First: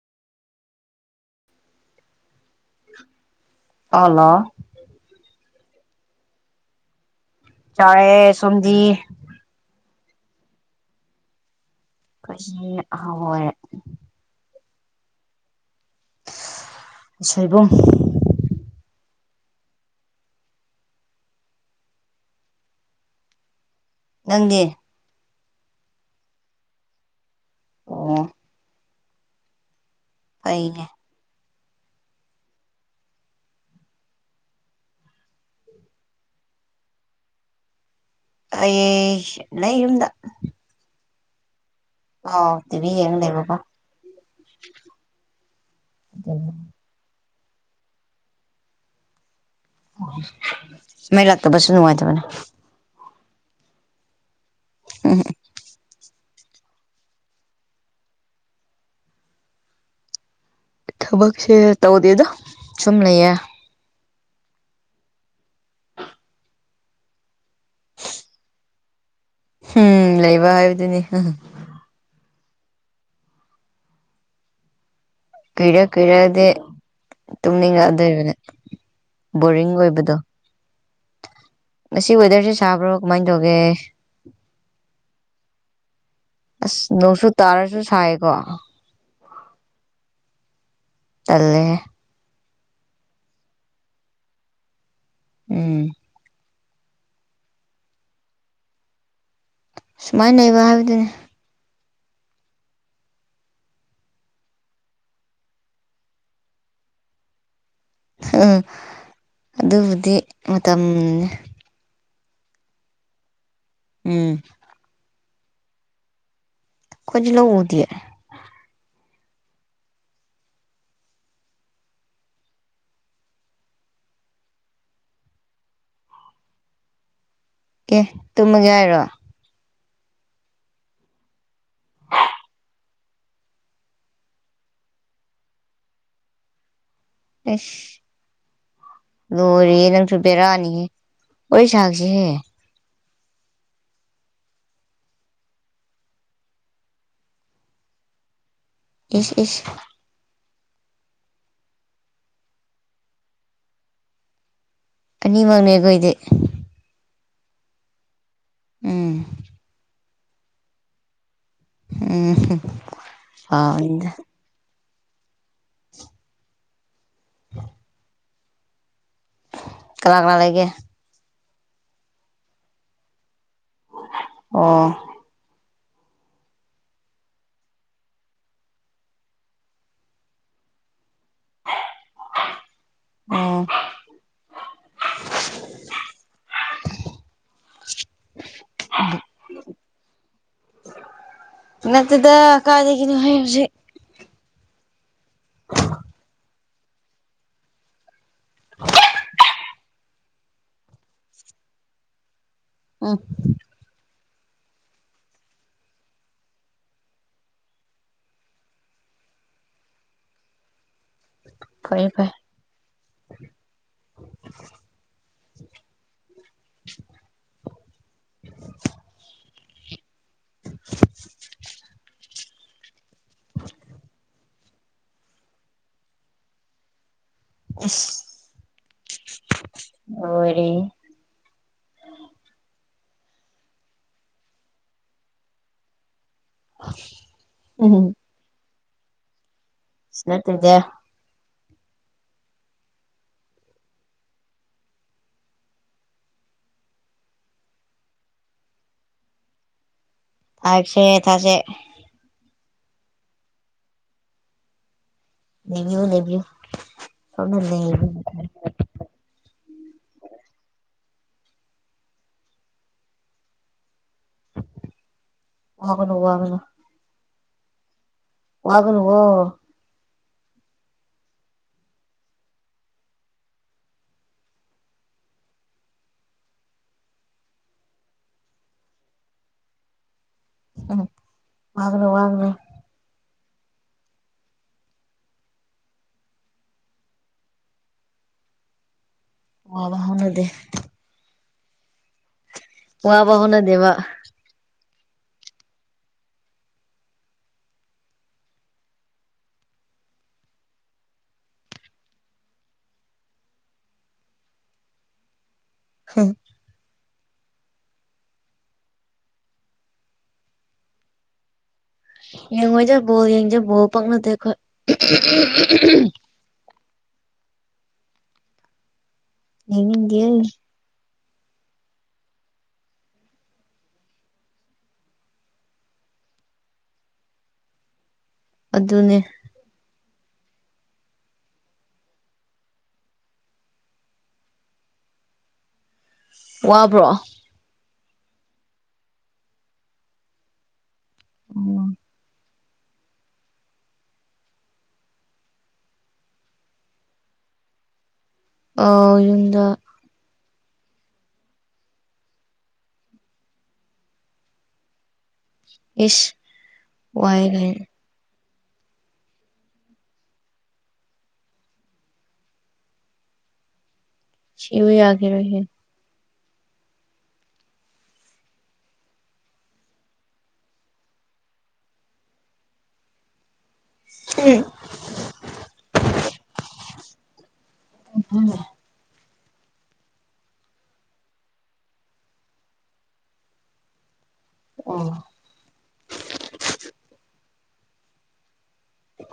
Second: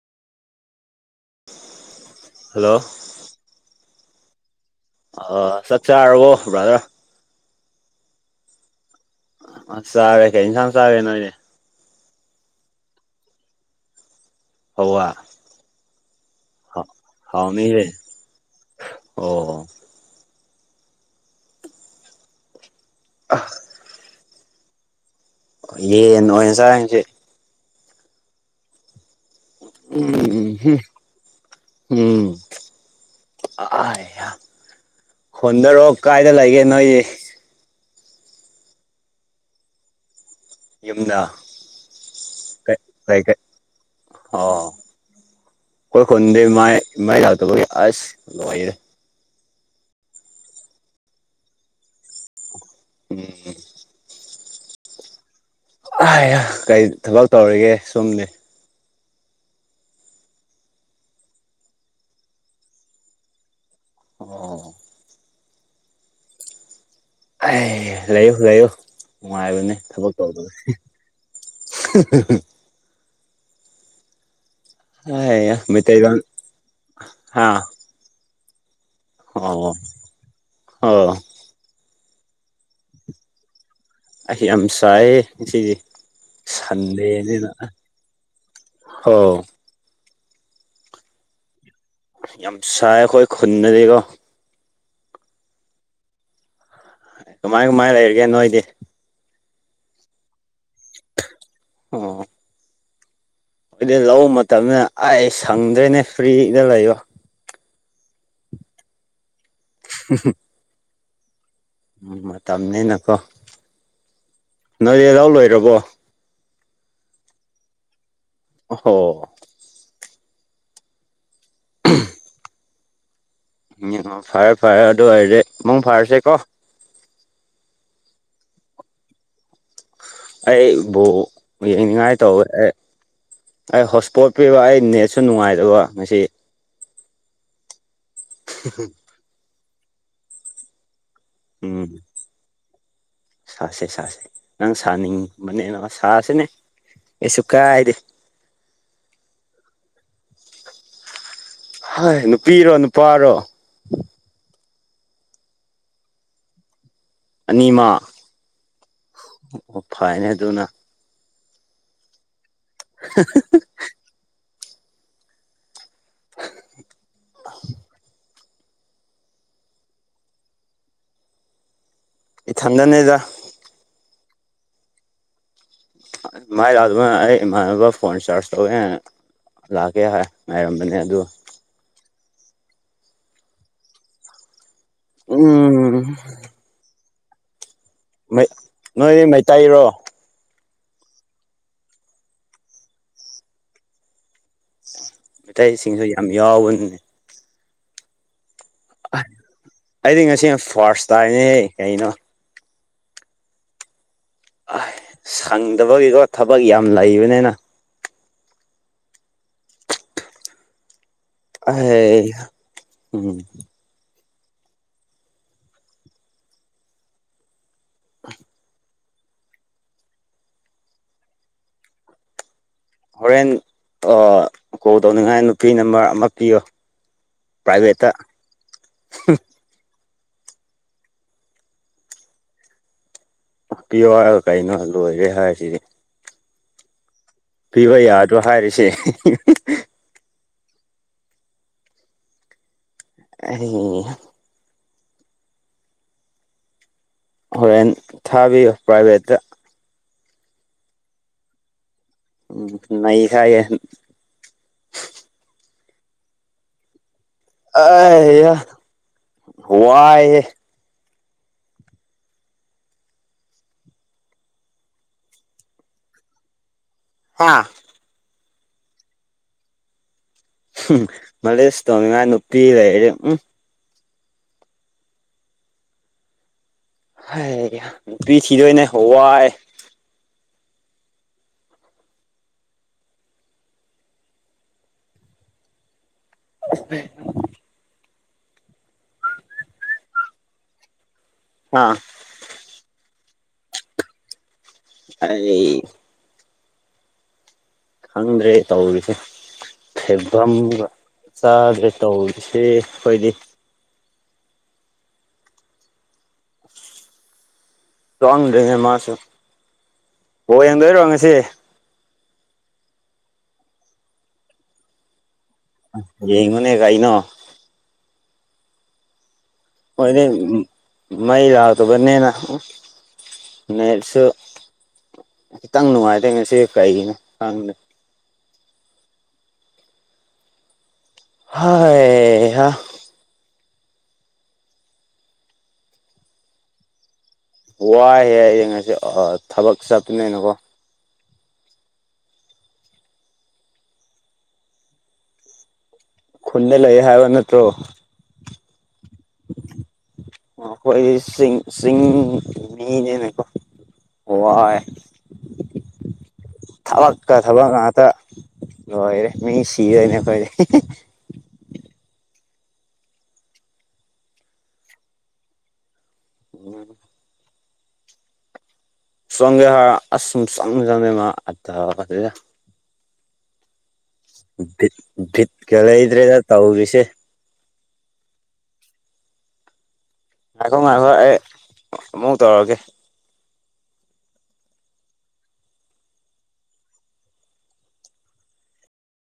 hello ꯑꯂꯣ ꯑ ꯆꯥꯛ ꯆꯥꯔꯕꯣ ꯕꯔꯗ꯭ꯔ ꯆꯥꯔꯦ ꯁꯣꯝꯗꯤ ꯑ ꯆꯥꯔꯦ ꯀꯩꯩ ꯑꯦꯟꯁꯥꯡ ꯆꯥꯔꯒꯦ ꯅꯣꯏꯗꯤ ꯀꯁꯤ ꯍꯥꯎꯋꯦ ꯍꯋꯥꯏ ꯁꯣꯏꯕꯨꯝ ꯍꯥꯎꯅꯤꯍꯦ ꯑꯣ ꯑ ꯅꯪꯗꯤ ꯌꯦꯟ ꯑꯣꯏꯅ ꯆꯥꯏ ꯉꯁꯤ ꯑꯣ ꯎꯝ ꯍꯨꯝ ꯐꯩꯅꯦ ꯎꯝ ꯑꯥꯏꯌꯥ ꯍꯣꯟꯗꯔꯑꯣ ꯀꯥꯏꯗ ꯂꯩꯒꯦ ꯅꯣꯏ ꯑꯩꯌꯦ ꯂꯩ ꯌꯨꯝꯗ ꯃꯤꯅ ꯑ ꯀ ꯀ ꯑꯣ ꯀꯣꯏ ꯈꯨꯣꯟꯗꯦ ꯃꯥ ꯇ ꯑꯁ ꯂꯔꯦ ꯃꯩ ꯂꯥꯛꯇꯕꯁꯨ ꯅꯨꯡꯉꯥꯏꯇꯕꯅꯦ ꯎꯝ ꯎꯝ ꯑ ꯀꯔꯤ ꯊꯕꯛ ꯇꯧꯔꯤꯒꯦ ꯁꯨꯝꯗꯤ ꯊꯕꯛꯁꯦ ꯇꯧꯗꯦꯗꯣ ꯁꯨꯝ ꯂꯩꯌꯦ ꯑꯣ ꯑꯦ ꯂꯩꯌꯣ ꯂꯩꯌꯣ ꯅꯨꯡꯉꯥꯏꯕꯅꯦ ꯊꯕꯛ ꯎꯝ ꯇꯧꯗ ꯂꯩꯕ ꯍꯥꯏꯕꯗꯨꯅꯤ ꯑꯩꯌꯥ ꯀ ꯃꯩꯇꯩꯂꯣꯟ ꯀꯗꯦ ꯍꯥ ꯇꯨꯃꯤꯅꯤꯗ ꯏꯕꯅꯦ ꯑꯣ ꯑꯣ ꯃꯁꯤ ꯋꯦꯗꯔꯁꯦ ꯁꯥꯕ꯭ꯔꯣ ꯀꯃꯥꯏꯅ ꯇꯧꯒꯦ ꯑꯩ ꯌꯥꯝ ꯆꯥꯏꯌꯦ ꯁꯤꯁꯤꯗꯤ ꯑꯁ ꯅꯣꯡꯁꯨ ꯁꯟꯗꯦꯅꯤꯅ ꯇꯥꯔꯁꯨ ꯁꯥꯏꯀꯣ ꯍ ꯑꯂꯦ ꯌꯥꯝ ꯁꯥꯏ ꯑꯩꯈꯣꯏ ꯈꯨꯟꯅꯗꯤꯒꯣ ꯎꯝ ꯀꯃꯥꯏ ꯀꯃꯥꯏ ꯂꯩ ꯂꯩꯔꯒꯦ ꯅꯣꯣꯏꯗꯦ ꯁꯨꯃꯥꯏꯅ ꯂꯩꯕ ꯍꯥꯏꯕꯗꯨꯅꯤ ꯑꯣ ꯑꯩꯣꯏꯗꯤ ꯂꯧꯕ ꯃꯇꯝꯗ ꯑꯩ ꯁꯪꯗ꯭ꯔꯦꯅꯦ ꯐ꯭ꯔꯤꯗ ꯂꯩꯌꯣ ꯎ ꯑꯗꯨꯕꯨꯗꯤ ꯃꯇꯝꯅꯦ ꯎꯝ ꯃꯇꯝꯅꯤꯅꯀꯣ ꯎꯝ ꯅꯣꯏꯂꯥꯎ ꯂꯣꯏꯔꯕꯣ ꯈꯣꯏꯖ ꯂ ꯎꯗꯤ [inaudible] ꯎꯝ ꯐꯔꯦ ꯐꯔꯦ ꯑꯗꯨ ꯑꯣꯏꯔꯗꯤꯦ ꯑꯃꯛ ꯐꯔꯁꯦꯀꯣ ꯑꯦ ꯇꯃꯒꯦ ꯍꯥꯏꯔꯣ ꯑꯩꯕꯨꯣ ꯌꯦꯡꯅꯤꯡꯉꯥꯏ ꯇꯧꯦ ꯑꯩ ꯍꯣꯠ ꯏꯁꯄꯣꯠ ꯄꯤꯕ ꯑꯩ ꯅꯦꯠꯁꯨ ꯅꯨꯡꯉꯥꯏꯖꯕ ꯉ ꯑꯁ [inaudible] ꯂꯣꯏꯔꯤꯦ ꯅꯪꯁꯨ ꯄꯕꯦꯔꯛꯑꯅꯤꯍꯦ ꯋꯥꯔꯤ ꯁꯥꯛꯁꯤꯍꯦ ꯁꯥꯥꯁꯦ ꯁꯥꯥꯁꯦ ꯅꯪ ꯁꯥꯅꯤꯡꯕꯅꯦ ꯁꯥꯁꯦꯅꯦ ꯑꯦꯁꯨꯨ ꯀ ꯍꯥꯏꯗꯤꯦ ꯏꯁ ꯏꯁ ꯍꯥꯏ ꯅꯨꯄꯤꯔꯣ ꯅꯨꯄꯥꯔꯣ ꯑꯅꯤꯃꯛꯅꯦꯒꯣꯏꯣꯏꯗꯤ ꯑꯅꯤꯃ ꯎꯝ ꯑꯣ ꯐꯩꯅꯦ ꯑꯗꯨꯅ ꯎꯝ ꯍꯥꯎꯗ [inaudible] ꯀꯅꯥ ꯀꯅꯥꯥ ꯂꯩꯒꯦ ꯏ ꯊꯟꯗꯅꯦꯗ ꯑꯣ ꯃꯥꯏ ꯂꯥꯛꯑꯗꯨꯅ ꯑꯩ ꯏꯃꯥꯟꯅꯕ ꯐꯣꯟ ꯔꯤꯆꯥꯔꯖ ꯇꯧꯋꯦ ꯂꯥꯛꯀꯦ ꯉꯥꯏꯔꯝꯕꯅꯦ ꯑꯗꯨ ꯑꯣꯝ ꯎꯝ ꯩ ꯅꯣꯏ ꯃꯩꯇꯩꯔꯣ ꯅꯠꯇꯗ ꯀꯥꯗꯒꯤꯅ ꯍꯧꯁꯦ ꯃꯩꯇꯩꯁꯤꯡꯁꯨ ꯌꯥꯝ ꯌꯥꯎꯕꯅꯦ ꯑꯩꯗꯤ ꯉꯁꯤ ꯐꯥꯔꯁ ꯇꯥꯏꯅꯦꯍꯦ ꯀꯩꯅꯣ ꯑꯣ ꯑ ꯁꯪꯗꯕꯒꯤꯀꯣ ꯊꯕꯛ ꯌꯥꯝ ꯂꯩꯕꯅꯤꯅ ꯍ ꯐꯩ ꯐꯩ ꯎꯝ [inaudible] ꯍꯣꯔꯦꯟ ꯀꯣꯜ ꯇꯧꯅꯤꯡꯉꯥꯏ ꯅꯨꯄꯤ ꯅꯝꯕꯔ ꯑꯃ ꯄꯤꯌꯣ ꯏꯁ ꯄ꯭ꯔꯥꯏꯚꯦꯠꯇ ꯑꯣꯔꯤ ꯄꯤ ꯀꯩꯅꯣ ꯂꯣꯏꯔꯦ ꯍꯥꯏꯁꯤꯗꯤ [inaudible] ꯄꯤꯕ ꯌꯥꯗꯣ ꯍꯥꯏꯔꯤꯁꯦ ꯁꯅꯇꯔꯒꯦ [inaudible] ꯍꯣꯔꯦꯟ ꯊꯥꯕꯤꯌꯣꯨ ꯄ꯭ꯔꯥꯏꯚꯦꯠꯇ ꯊꯁꯦ ꯊꯁꯦ ꯎꯝ ꯅ ꯍꯥꯏ ꯅꯕꯤꯌ ꯂꯩꯕꯤꯌ ꯋꯥꯏ ꯋꯥꯒꯅ ꯋꯥꯒꯅ ꯍꯥꯥ ꯋꯥꯒꯅ ꯍꯣ ꯃꯂꯁꯨ ꯇꯣꯃꯤ ꯃꯥ ꯅꯨꯄꯤꯤ ꯍꯥꯏꯔꯦ ꯎꯝ ꯍꯥꯏꯦ ꯅꯨꯄꯤ ꯊꯤꯗꯣꯏꯅꯦ ꯍꯋꯥꯏ ꯎꯝ ꯋꯥꯅ ꯋꯥꯅꯦ ꯑꯁꯦ ꯋꯥ ꯋꯥꯅꯗ ꯑꯥ ꯋꯥꯕ ꯍꯅꯗꯦ ꯋꯥ ꯑꯩ ꯈꯪꯗ꯭ꯔꯦ ꯇꯧꯔꯤꯁꯦ ꯐꯩꯐꯝ ꯆꯥꯗ꯭ꯔꯦ ꯇꯧꯔꯤꯁꯦ ꯑꯩꯈꯣꯏꯗꯤ ꯍ ꯆꯗ꯭ꯔꯤꯅꯦ ꯃꯥꯁꯨ ꯍ ꯌꯦꯡꯗꯣꯏꯔꯣ ꯉꯁꯤ ꯌꯦꯡꯉꯣꯏꯖꯕꯣ ꯌꯦꯡꯖꯕꯣ ꯄꯛꯅꯗꯦ ꯑꯩꯈꯣꯏ ꯌꯦꯡꯉꯅꯦ ꯀꯥꯏꯅꯣ ꯌꯦꯉꯒ ꯃꯩ ꯂꯥꯛꯛꯇꯕꯅꯤꯦꯅ ꯅꯠꯁꯨ ꯈꯤꯇꯪ ꯅꯨꯡꯉꯥꯏꯇꯦ ꯉꯁꯤ ꯀꯩꯒꯤꯅꯣ ꯈꯪꯅꯦ ꯑꯗꯨꯅꯦ ꯍꯥꯏ ꯍꯥ ꯋꯥꯕ꯭ꯔꯣ ꯋꯥꯏꯍꯦ ꯍꯌꯦꯡ ꯉꯁꯤ ꯊꯕꯛ ꯆꯠꯠꯇꯅꯦꯩꯅꯀꯣ ꯑꯣ ꯈꯨꯟꯗ ꯂꯩꯌꯦ ꯍꯥꯏꯕ ꯅꯠꯇ꯭ꯔꯣ ꯑ ꯏꯗ ꯑꯩꯈꯣꯏ ꯁꯤꯡ ꯃꯤꯅꯦꯅꯦꯀꯣ ꯋꯥꯏ ꯏꯁ ꯊꯕꯛꯀ ꯋꯥꯏ ꯊꯕꯛ ꯀꯥꯏꯅ ꯉꯥꯛꯇ ꯂꯣꯏꯔꯦ ꯃꯤ ꯁꯤꯔꯦꯅꯦ ꯀꯣꯏ [unintelligible] [unintelligible] [unintelligible] ꯁꯤꯕ ꯌꯥꯒꯤꯔꫭꯏꯍꯦ ꯎꯝ ꯁꯒꯦ ꯍꯥ ꯑꯨꯝ ꯁ ꯆꯪ ꯃꯥ ꯀꯂꯗ꯭ꯔꯦꯗ ꯇꯧꯕ ꯁꯦ ꯍꯝ ꯉꯥꯛꯈꯣ ꯉꯥꯏꯈꯣ ꯑꯩ ꯑꯃꯨꯛ ꯇꯧꯔꯒꯦ [unintelligible] [unintelligible]